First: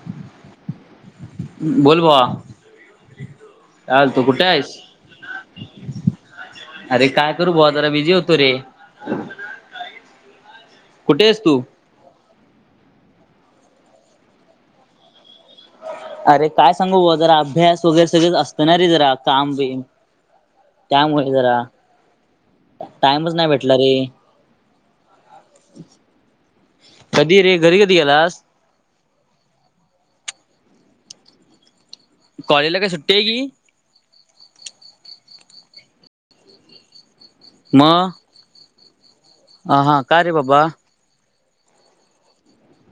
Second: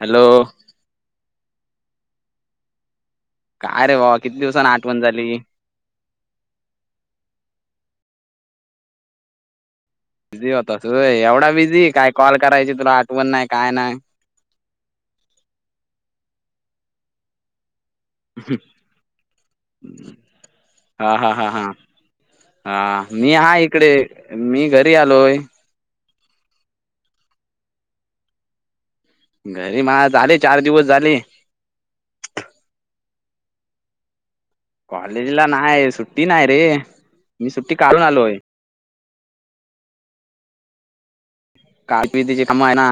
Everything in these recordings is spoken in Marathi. हॅलो बोल भावा काय रे भावा तू किती कुठे दिवसांन आहेस आठवण झाली. अरे काय करू भावा जरा बिझी होतो रे बिझी होतास होय कुठे आहेस एवढा तू बिझी काय कॉल करायची तुला आठवण नाही काय नाय. अरे, काय सांगू भावा जरा अभ्यास वगैरे सगळेच असत ना रे जरा काम बीम हा त्यामुळे हा हा जरा हा हा मी टाइमच नाही हा भेटला रे इकडे मी घरी आलोय. कधी रे घरी कधी गेलास? घरी मला झाले चार दिवस झाले. कॉलेजला काय सुट्टी आहे की कॉलेजला नाही सुट्टी नाही रे मी सुट्टी काढून आलोय. ह हा का रे बाबा काल पिती ची काम आहे ना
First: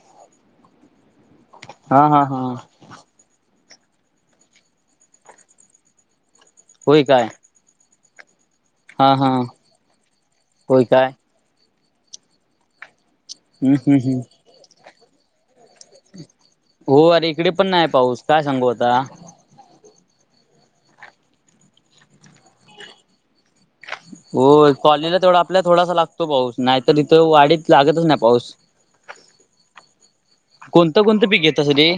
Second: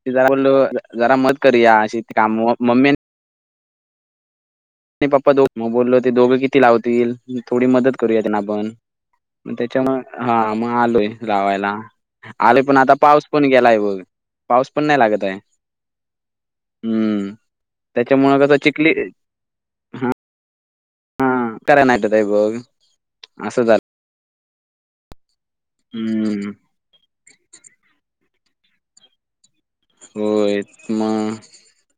ते जरा बोललो जरा मत करुया अशी हा हा काम हा म मेन आणि पप्पा दो मग बोललो ते दोघं किती होय लावतील काय थोडी मदत करूया त्यांना आपण. हा हा मग त्यांच्यामुळे हा मग होय काय आलोय लावायला आले पण आता पाऊस पण हम्म गेलाय बघ हम्म हम्म पाऊस पण नाही लागत आहे हो अरे हम्म इकडे पण नाही पाऊस काय त्याच्यामुळ कसं सांगू चिखली आता हा कराय नाततयबो असं झालंय हो कॉलनीला तेवढा आपला थोडासा लागतो हम्म पाऊस नाही तर इथं वाडीत लागतच नाही पाऊस होय कोणतं कोणतं मग पीक येत तसली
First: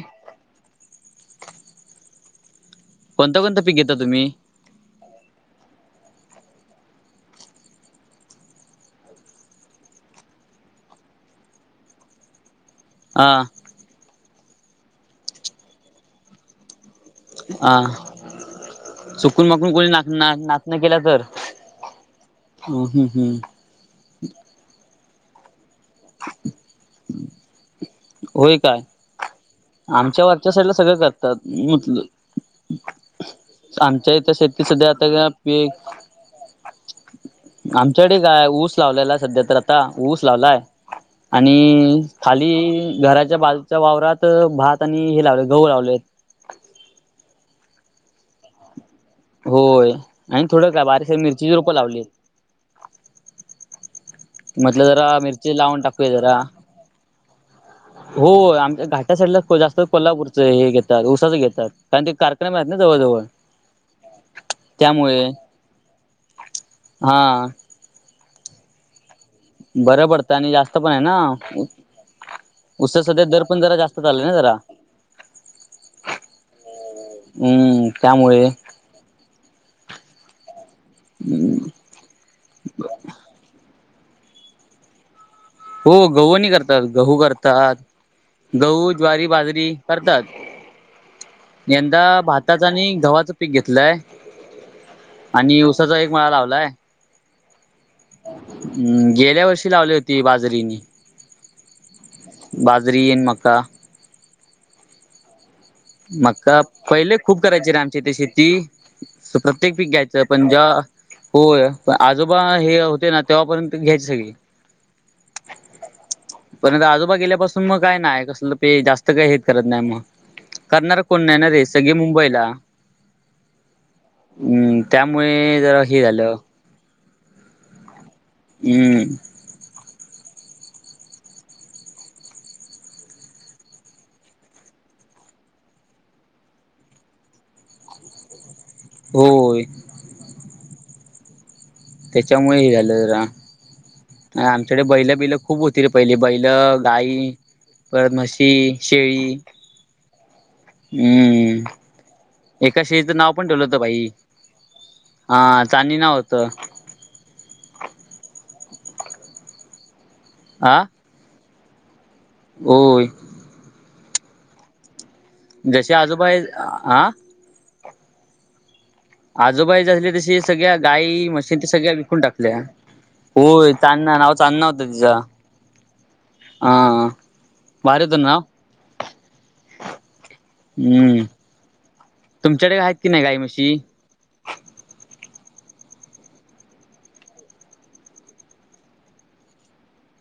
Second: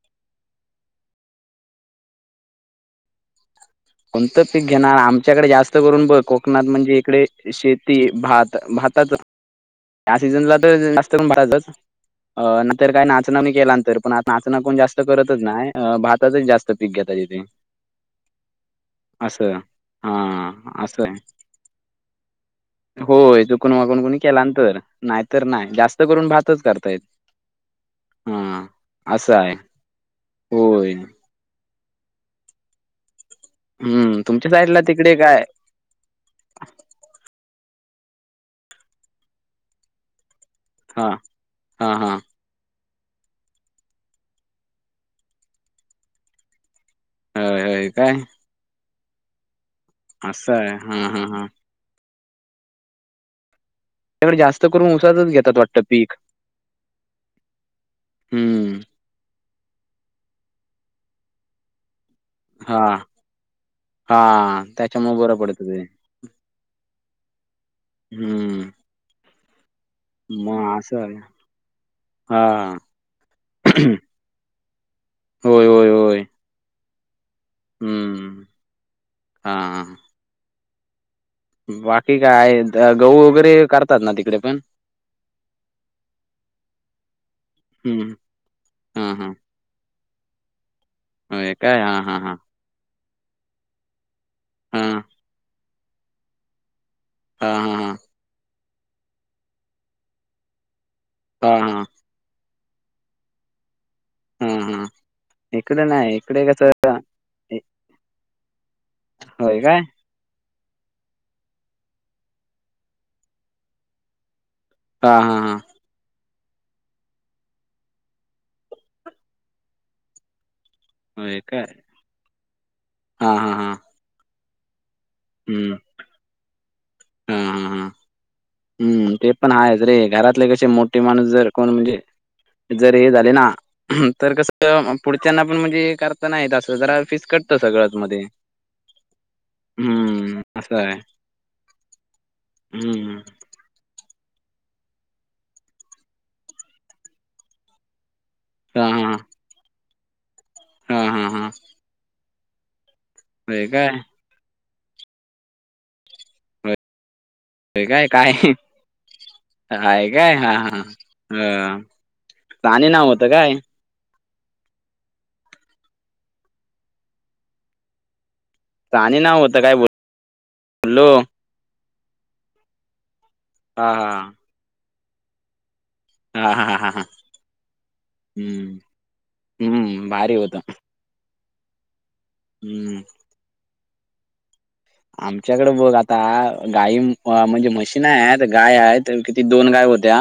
कोणतं कोणतं पीक घेता तुम्ही कोणतं पीक घेणार आमच्याकडे जास्त करून बघ कोकणात म्हणजे इकडे शेती भात भातात या सीजनला तर जास्त पण [inaudible] नंतर काय हा नाचण केला नंतर पण आ नाचणा कोण जास्त करतच नाय भातातच जास्त पीक घेतात इथे अहं चुकून असं. माकून कोणी ना हा नाचणं केला असं तर आहे ह् हम्म हम्म कोणवा कोणी कोणी केलानंतर नाहीतर नाही जास्त करून भातच करतायेत होय हा काय असं हाय आमच्या वरच्या साईडला सगळं करतात म्हटलं आमच्या हं, इथं तुमच्या शेती साईडला सध्या तिकडे आता काय पिक आमच्याकडे काय ऊस लावलेला आहे सध्या तर आता ऊस लावलाय हां, आणि हां, हां. खाली ती आणि घराच्या बाजूच्या वावरात भात आणि हे लावलेत गहू लावलेत. हय हय काय होय आणि असं थोडं आहे. का [inaudible] हां, हां, हां. मिरचीची रोपं लावली. तुमच्याकडे जास्त म्हटलं करून जरा उसाचच मिरची घेतात लावून वाटतं टाकूया पीक जरा हो हं. आमच्या घाट्या साईडला जास्त कोल्हापूरचंं हे घेतात ऊसाचं घेतात कारण ते कार [inaudible] आहेत ना जवळ हां, जवळ हां. त्याच्यामुळे त्यामुळे बरं पडतं ते. हा हम्म बरं पडतं आणि जास्त पण आहे ना हां. ऊसं सध्या दर पण जरा जास्त चाललंय ना जरा होय होय होय हम्म त्यामुळे हम्म हां [unintelligible] बाकी काय व गहू वगैरे करतात ना तिकडे पण हो गहू आणि करतात गहू करतात हं. गहू, हां, ज्वारी, हां. बाजरी. करतात होय काय? यंदा हां, हां, हां. भाताचं आणि गव्हाचं पीक घेतलंय. हां. आणि ऊसाचा एक मळा लावलाय. हा हा हा ह गेल्या वर्षी लावली होती बाजरी मी हा हा बाजरी अन् मक्का हं हा इकडे नाय मक्का पहिले खूप करायचे रे आमच्या इथे शेती तर होय प्रत्येक काय पीक घ्यायचे पण जेव्हा होय पण आजोबा हे होते ना तेव्हापर्यंत घ्यायची सगळी हा हा हा पण आता आजोबा गेल्यापासून मग काय नाय कसलं ते जास्त काही हेच करत नाही मग. करणारं कोण नाही होय ना काय रे सगळे मुंबईला. हा हा हा हूं त्यामुळे हम्म जरा हे झालं. हा हा हां हम पण हायच रे घरातले कसे मोठे माणूस जर कोण म्हणजे जर हे झाले ना? तर कसं पुढच्यांना पण म्हणजे करता नाही येत असं जरा फीसकटतं सगळंच मध्ये होय. हमं असं हाय. त्याच्यामुळे हे झालं जरा. ह आमच्याकडे बैल बिल खूप होती रे पहिली बैलं गाई परत म्हशी, हा हा शेळी. हा हा हा हंममम एका शेळीचे नाव पण ठेवलं होय होतं काय बाई हा चांणी नाव होतं. होय काय काय ह काय हा हा ह. राणी नाव होय होतं काय? जसे आजोबा हात आ- साने नाव होतं आजोबा काय हे झाले तशी सगळ्या बोललो गायी म्हशी. ते सगळ्या विकून टाकल्या होय हा चादणां हा नाव चादणां होतं तिचां. हा आ हा हा हा भारी होताय नाव हम्म हम्म भारी होतं. हम्म तुमच्याकडे हम्म आहेत की नाही गाई म्हशी? आमच्याकडे बघ आता गाय म्हणजे मशीन आहेत गाय आहेत. ती दोन गाय होत्या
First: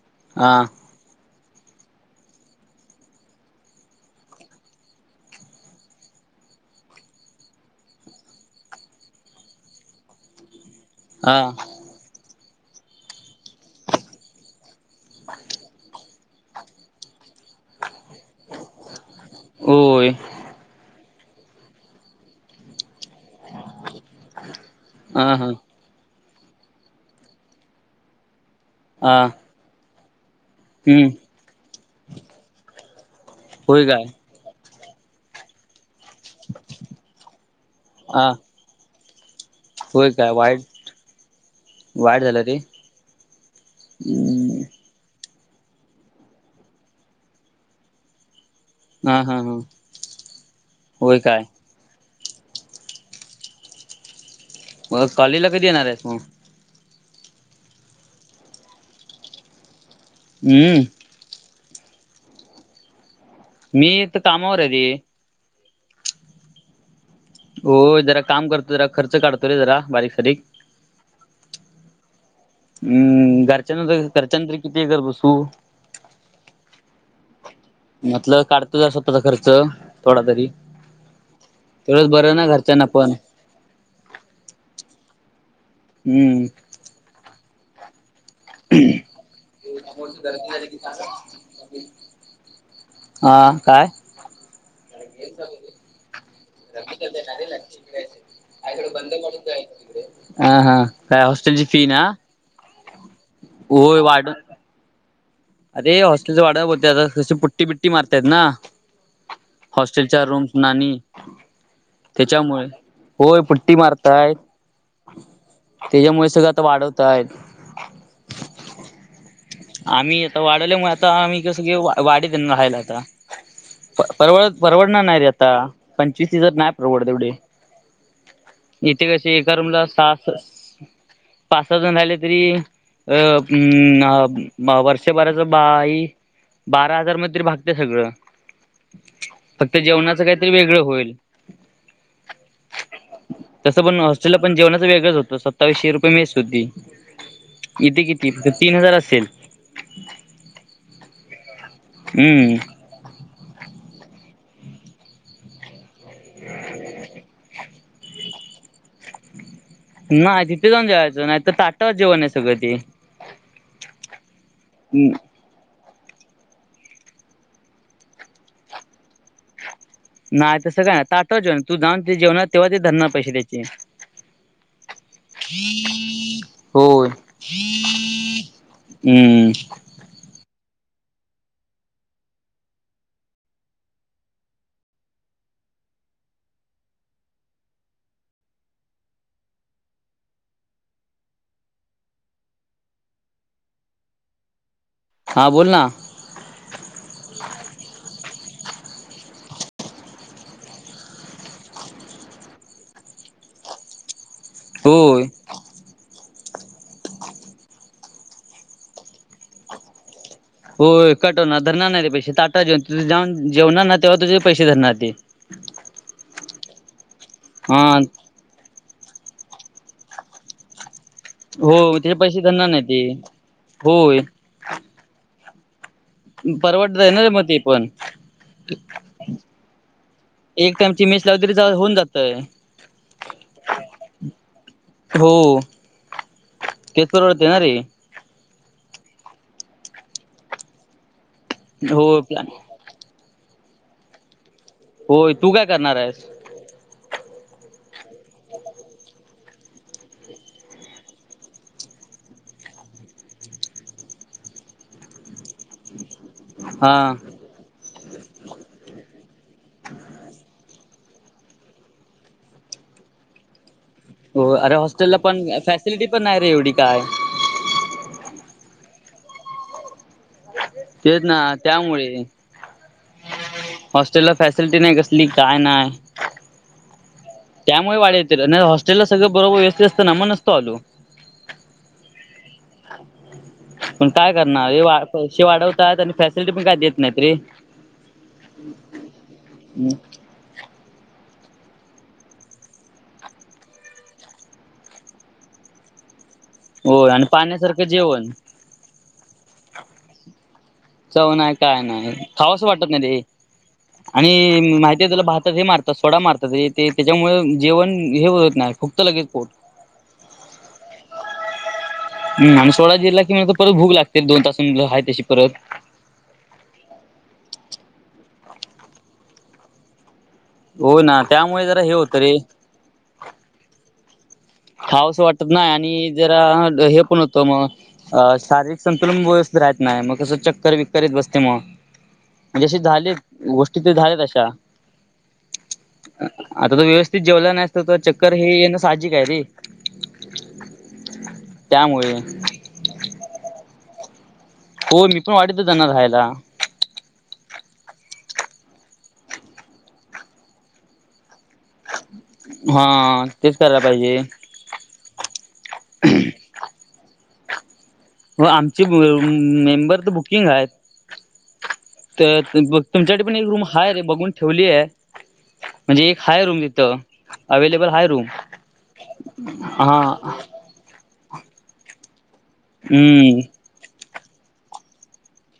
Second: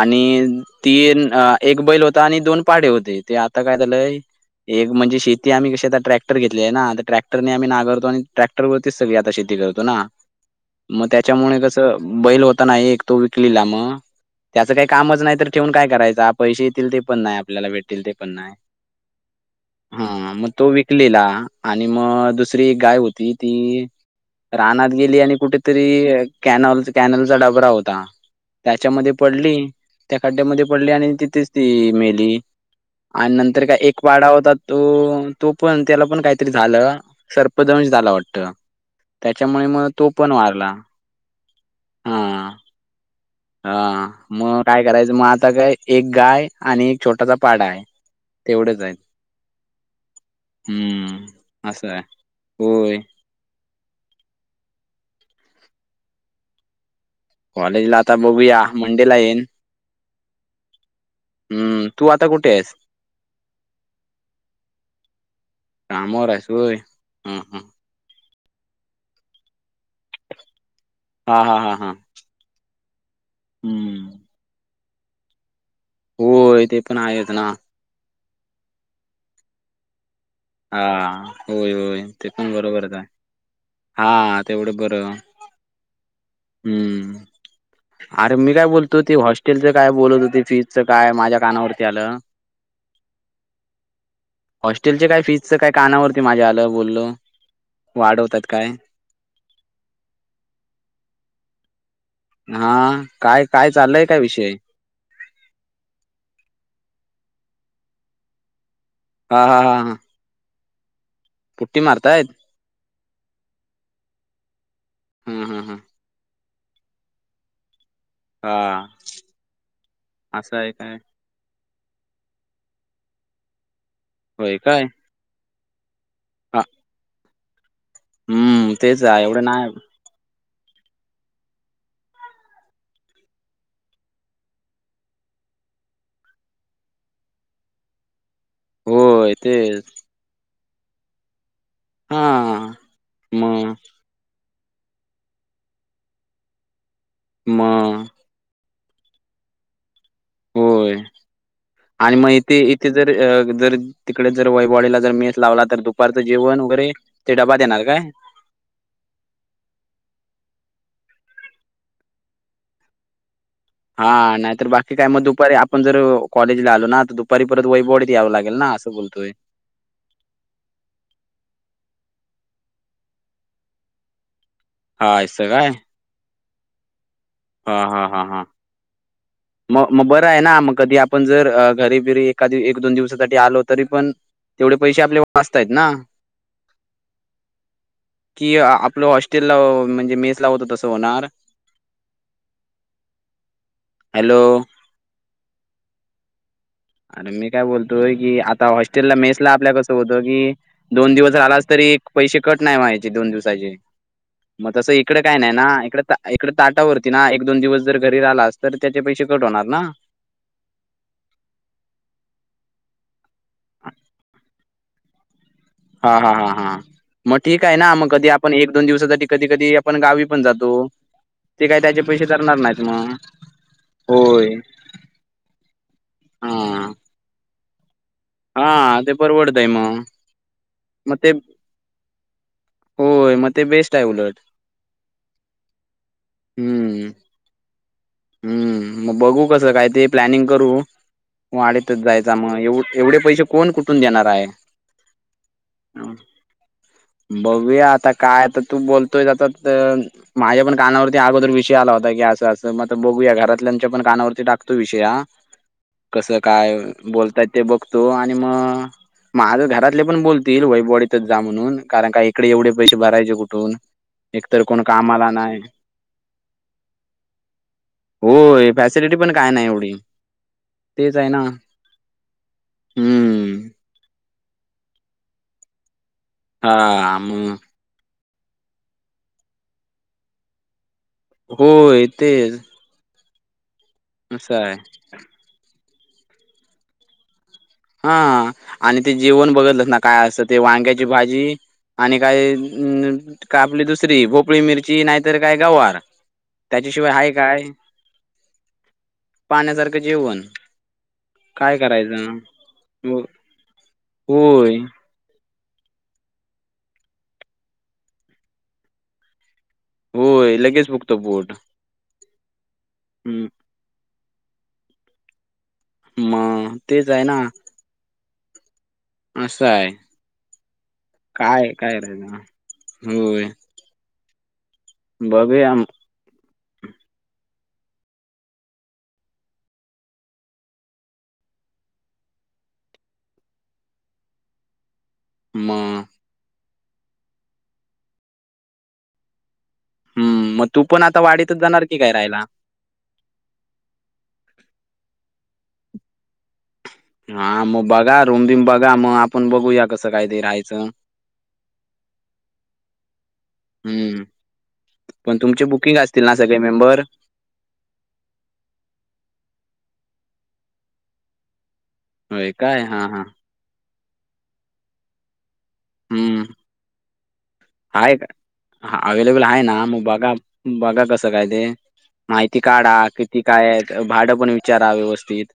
आणि हा तीन एक बैल होता आणि दोन पाडे होते ते आता काय झालंय. एक म्हणजे शेती आम्ही कशी आता ट्रॅक्टर घेतलेय ना त्या ट्रॅक्रने आम्ही नागारतो आणि ट्रॅक्टर वरतीच सगळी आता शेती करतो ना मग हा त्याच्यामुळे कसं अ बैल होता ना एक तो विकलीला मग. त्याचं काही कामच नाही तर ठेवून काय करायचं आप पैसे येतील ते पण नाय आपल्याला भेटतील ते पण नाय. होय हा मग तो विकलेला आणि मग दुसरी एक गाय होती. ती ती रानात गेली हा आणि हा कुठे तरी कॅनल कॅनलचा डबरा होता त्याच्यामध्ये हा पडली त्या खड्ड्यामध्ये पडली हम्म आणि तिथेच ती मेली, आणि नंतर काय एक वाडा होता तो तो पण त्याला पण काहीतरी झालं सर्पदोष झाला हा वाटत? त्याच्यामुळे मग तो होय काय पण वाईट वारला हा वाईट झालं रे हा मग हम्म, काय करायचं मग आता काय एक गाय आणि एक छोटासा पाडा हाय तेवढंच. हा हा हा होय हम्म काय असंय होय मग कॉलेजला कधी येणार आहेस मग. कॉलेज ला आता बघूया मंडे ला येईन. हम्म हम्म तू आता कुठे आहेस? मी आता कामावर आहे रे. कामावर आहेस होय हा हा हो, जरा काम करतोय जरा खर्च काढतोय रे जरा बारीक सारीक. हा हा हा हा. हम हम्म घरच्यानं, घरच्यानं किती हे करत बसू. होय, तेे पण आहेच ना. म्हटलं काढतो जसा तुजा खर्च थोडा तरी. हां, होय, होय तेवढंच ते बरं ना पण घरच्यांना बरोबरच आहे. पण हां तेवढं बर हम्म. हम्म. अरे, मी काय बोलतोय ते हॉस्टेलच काय बोलत होती ती? फीजच काय? माझ्या कानावरती आलं. [unintelligible] हां, काय? हॉस्टेलच्या काय? फीजच काय? कानावरती माझ्या आलं बोललो. वाढवतात काय? [unintelligible] हां, हा काय? हॉस्टेलची फी ना. हां, काय काय होय चाललंय काय वाढ विषय? अरे! हॉस्टेलचं भाडं बोलत्यात. अशी पुट्टी बि्टी मारत्यात ना. हा हा हा हा. चार रूमसना आणि पुट्टी मारतायत त्याच्यामुळे होय पुट्टी मारतायत. हम हम हम. त्याच्यामुळे सगळंता वाढवत आहेत. हां, आम्ही आता असं आहे वाढवल्यामुळे काय? आता आम्ही कसं घेऊ? वाडीत हा ना राहायला आता. होय परवडत काय हा परवडणार नाही रे आता. पंचवीस सीझर नाही परवड एवढे. हम्म तेच इथे आहे कशी एवढं एका नाही रूमला सात पाच सहा जण राहिले तरी, [unintelligible] शे बराच बाई, बारा हजार मध्ये तरी भागतय सगळं. होय फक्त तेच जेवणाचं काहीतरी वेगळं होईल. हां. मग तसं पण अस चल पण जेवणाच वेगळंच होतं, सत्तावीसशे रुपये मेस होती इथे मग किती तीन हजार असेल. होय, आणि मग हम्म ईथे जर, जर तिकडे जर वैभववाडीला जर मेस लावला तर तू परत जेवण वगैरे ते डबा देणार काय? नाही तिथे जाऊन जेवायचं, नाही तर ताटाव जेवण आहे सगळं ते. हा, नाही तर बाकी काय मग दुपारी आप आपण जर कॉलेजला आलो ना तर दुपारी परत वैभव वाडीत यावं लागेल ना, असं बोलतोय. नाय तसं काय? तू जाऊन ते जेवणार तेव्हा ते धरणार पैसे त्याचे. हा असं काय [unintelligible] होय. हा, हा, हा, हा हम्म म मग बरं आहे ना. मग कधी आपण जर घरी बिरी एखादी एक दोन दिवसासाठी आलो तरी पण तेवढे पैसे आपले वाचतायत ना. [inaudible] कि आपलं हॉस्टेल ला म्हणजे मेस ला होतं तस होणार? हॅलो, हां, बोल ना. आणि मी काय बोलतोय, की आता हॉस्टेल ला मेस ला आपल्या कसं होतं की दोन दिवस आलास तरी, एक पैसे कट नाही व्हायचे दोन दिवसाचे. मग तसं इकडे होय काय नाही ना इकडे इकडे ताटावरती ना, एक दोन दिवस जर घरी राहिलास तर त्याचे पैसे कट होणार ना. होय. कटवणार धरणार नाही ते पैसे ताटा जेऊन तुझ जाऊन जेवणार ना तेव्हा तुझे पैसे धरणार ते. हा हा हा हा मग ठीक आहे ना हा मग कधी पण एक दोन दिवसासाठी कधी कधी आपण गावी पण जातो. ते काय त्याचे पैसे धरणार नाहीत मग, होय. हा परवडत आहे ना रे मग ते पण. हा ते परवडतय मग एक टामची मग मेस ते लावली तरी होऊन जातय. होय मग ते बेस्ट आहे उलट. हो हम्म तेच परवडते ना रे, हम्म मग बघू कसं काय ते प्लॅनिंग करू वाढेतच हो जायचा मग एवढ एवढे पैसे कोण कुठून देणार आहे. होय तू काय करणार आहेस? बघूया आता काय आता, तू बोलतोय आता माझ्या पण कानावरती अगोदर विषय आला होता, की असं असं म बघूया घरातल्याच्या पण कानावरती टाकतो विषय हा, कस काय हा बोलताय ते बघतो आणि मग माझं घरातले पण बोलतील वईट बॉडीतच जा म्हणून, कारण काय इकडे एवढे पैसे भरायचे कुठून. एकतर कोण कामाला नाही. फिटी पण नाही रे एवढी काय. होय फॅसिलिटी पण काय नाही एवढी. तेच आहे ना हम्म. हॉस्टेलला फॅसिलिटी नाही, कसली काय नाही. हा म त्यामुळे वाढ येतील आणि हॉस्टेलला सगळं बरोबर व्यस्थ असं ना मग नसतो आलो. होय तेच. पण काय असं करणार. आहे. हे वा पैसे वाढवतात आणि फॅसिलिटी पण काय देत नाहीत रे. हा आणि ते जेवण बघितलंस ना काय असतं, ते वांग्याची भाजी आणि काय अ आपली दुसरी भोपळी मिरची नाहीतर, काय गवार. हो त्याच्याशिवाय आणि हाय काय, पाण्यासारखं जेवण पाण्यासारखं जेवण चव ना काय नाही खावसं वाटत नाही रे. हो- आणि होय माहिती आहे त्याला भातात हे मारतात, सोडा मारतात ते त्याच्यामुळे जेवण हे बोलत नाही. फुगत लगेच पोट, होय लगेच फुगतं पोट आणि सोडा जिरला की हम्म, मग परत भूक लागते दोन तासां हाय् तशी परत मग तेच आहे ना. असं आहे. हो ना त्यामुळे काय जरा हे काय होतं रे. राहि होय. खावंसं वाटत नाही बघूया आणि जरा हे पण होतं मग अ शारीरिक संतुलन व्यवस्थ राहत नाही, मग कसं चक्कर विकक येत बसते मग म्हणजे ज झालेत गोष्टी ते झाल्यात अशा मग. आता तो व्यवस्थित जेवला नाहीस तर चक्कर हे येन साजिक आहे. हम्म मग तू पण आता वाढीतच जाणार की त्यामुळे काय राहायला. हो मी पण वाडी तच जाणार हो राहयला. हा मग बघा रूम बीम बघा, मग आपण बघूया कसं कायत राहायचं. हा तेच करायला पाहिजे. हम्म पण तुमचे बुकिंग असतील ना सगळे मेंबर हो आमचे मेंबर तर बुकिंग आहेत. तर होय काय हां तुमच्यासाठी हां पण एक रूम हाय रे बघून ठेवलीय म्हणजे एक हाय रूम इथं हाय का हा अवेलेबल आहे, ना हा मग बघा बघा कसं काय ते माहिती काढा किती हम्म काय आहेत, भाडं पण विचारा व्यवस्थित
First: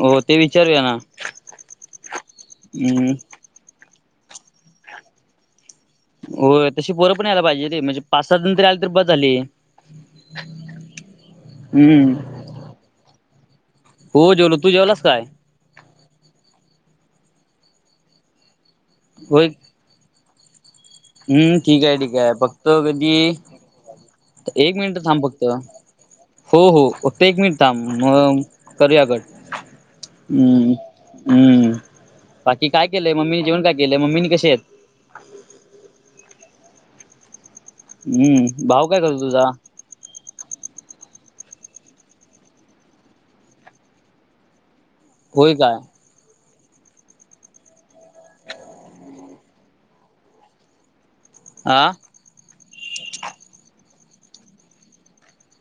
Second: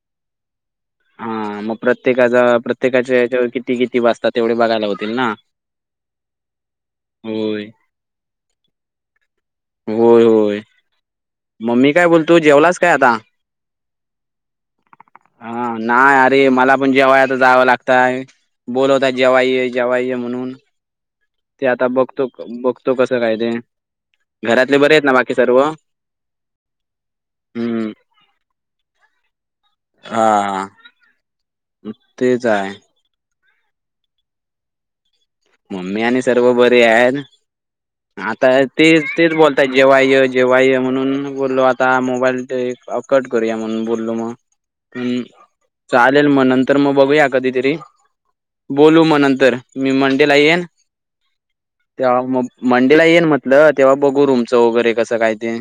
हो ते विचारूया ना हा मग प्रत्येकाचा हम्म प्रत्येकाच्या याच्यावर कि किती किती बसतात तेवढे बघायला होतील ना. होय तशी पोरं पण यायला होय पाहिजे रे म्हणजे पाच सात जण जरी आले तरी बस झाली. म मी काय हम्म बोलतो, जेवलास काय आता? हो जेवलो तू जेवलास काय हा नाही अरे मला पण जेवाय आता जावं लागतंय बोलवता होय जेवाय ये जेवाय य म्हणून हम्म ते ठीक आता आहे ठीक बघतो आहे फक्त बघतो कस कधी काय ते एक घरातले बरे मिनिट आहेत ना थांब बाकी फक्त सर्व हो हो हो एक मिनिट थांब हम्म मग करूया कट, हा हम् हम्म. तेच बाकी आहे काय केलंय मम्मीनी जेवण काय केलंय मम्मीनी कसे आहेत. मम्मी आणि सर्व बरे आहेत आता हम्म ते भाऊ काय करतो तेच तुझा बोलतायेत जेवाय ये जेवाय ये म्हणून बोललो आता मोबाईल ते कट करूया म्हणून बोललो मग हम होय काय. चालेल म नंतर म बघूया कधीतरी, बोलू म नंतर मी म्हण ला येन [unintelligible] आ? तेव्हा मग मंडेला येईन म्हटलं तेव्हा बघू रुमचं वगैरे कसं काय ते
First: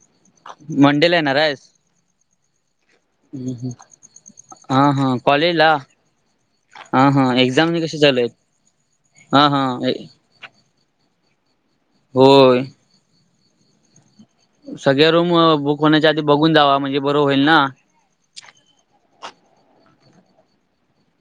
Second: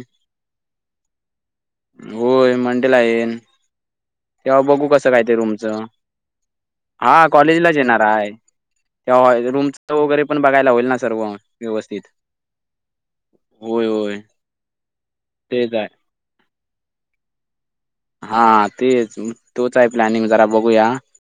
मंडेला येणार आहेस होय मंडेला येईन तेव्हा बघू हा कसं हा काय ते कॉलेजला रूमचं हा एक्झाम कॉलेजलाच येणार कशी चालू आहे आहेत तेव्हा हा हा रूमच वरे ते पण बघायला होईल ना सर्व व्यवस्थित होय. होय होय सगळ्या रूम तेच बुक आहे. होण्याच्या आधी बघून जावा, म्हणजे बर होईल ना. हा तेच तोच आहे प्लॅनिंग जरा बघूया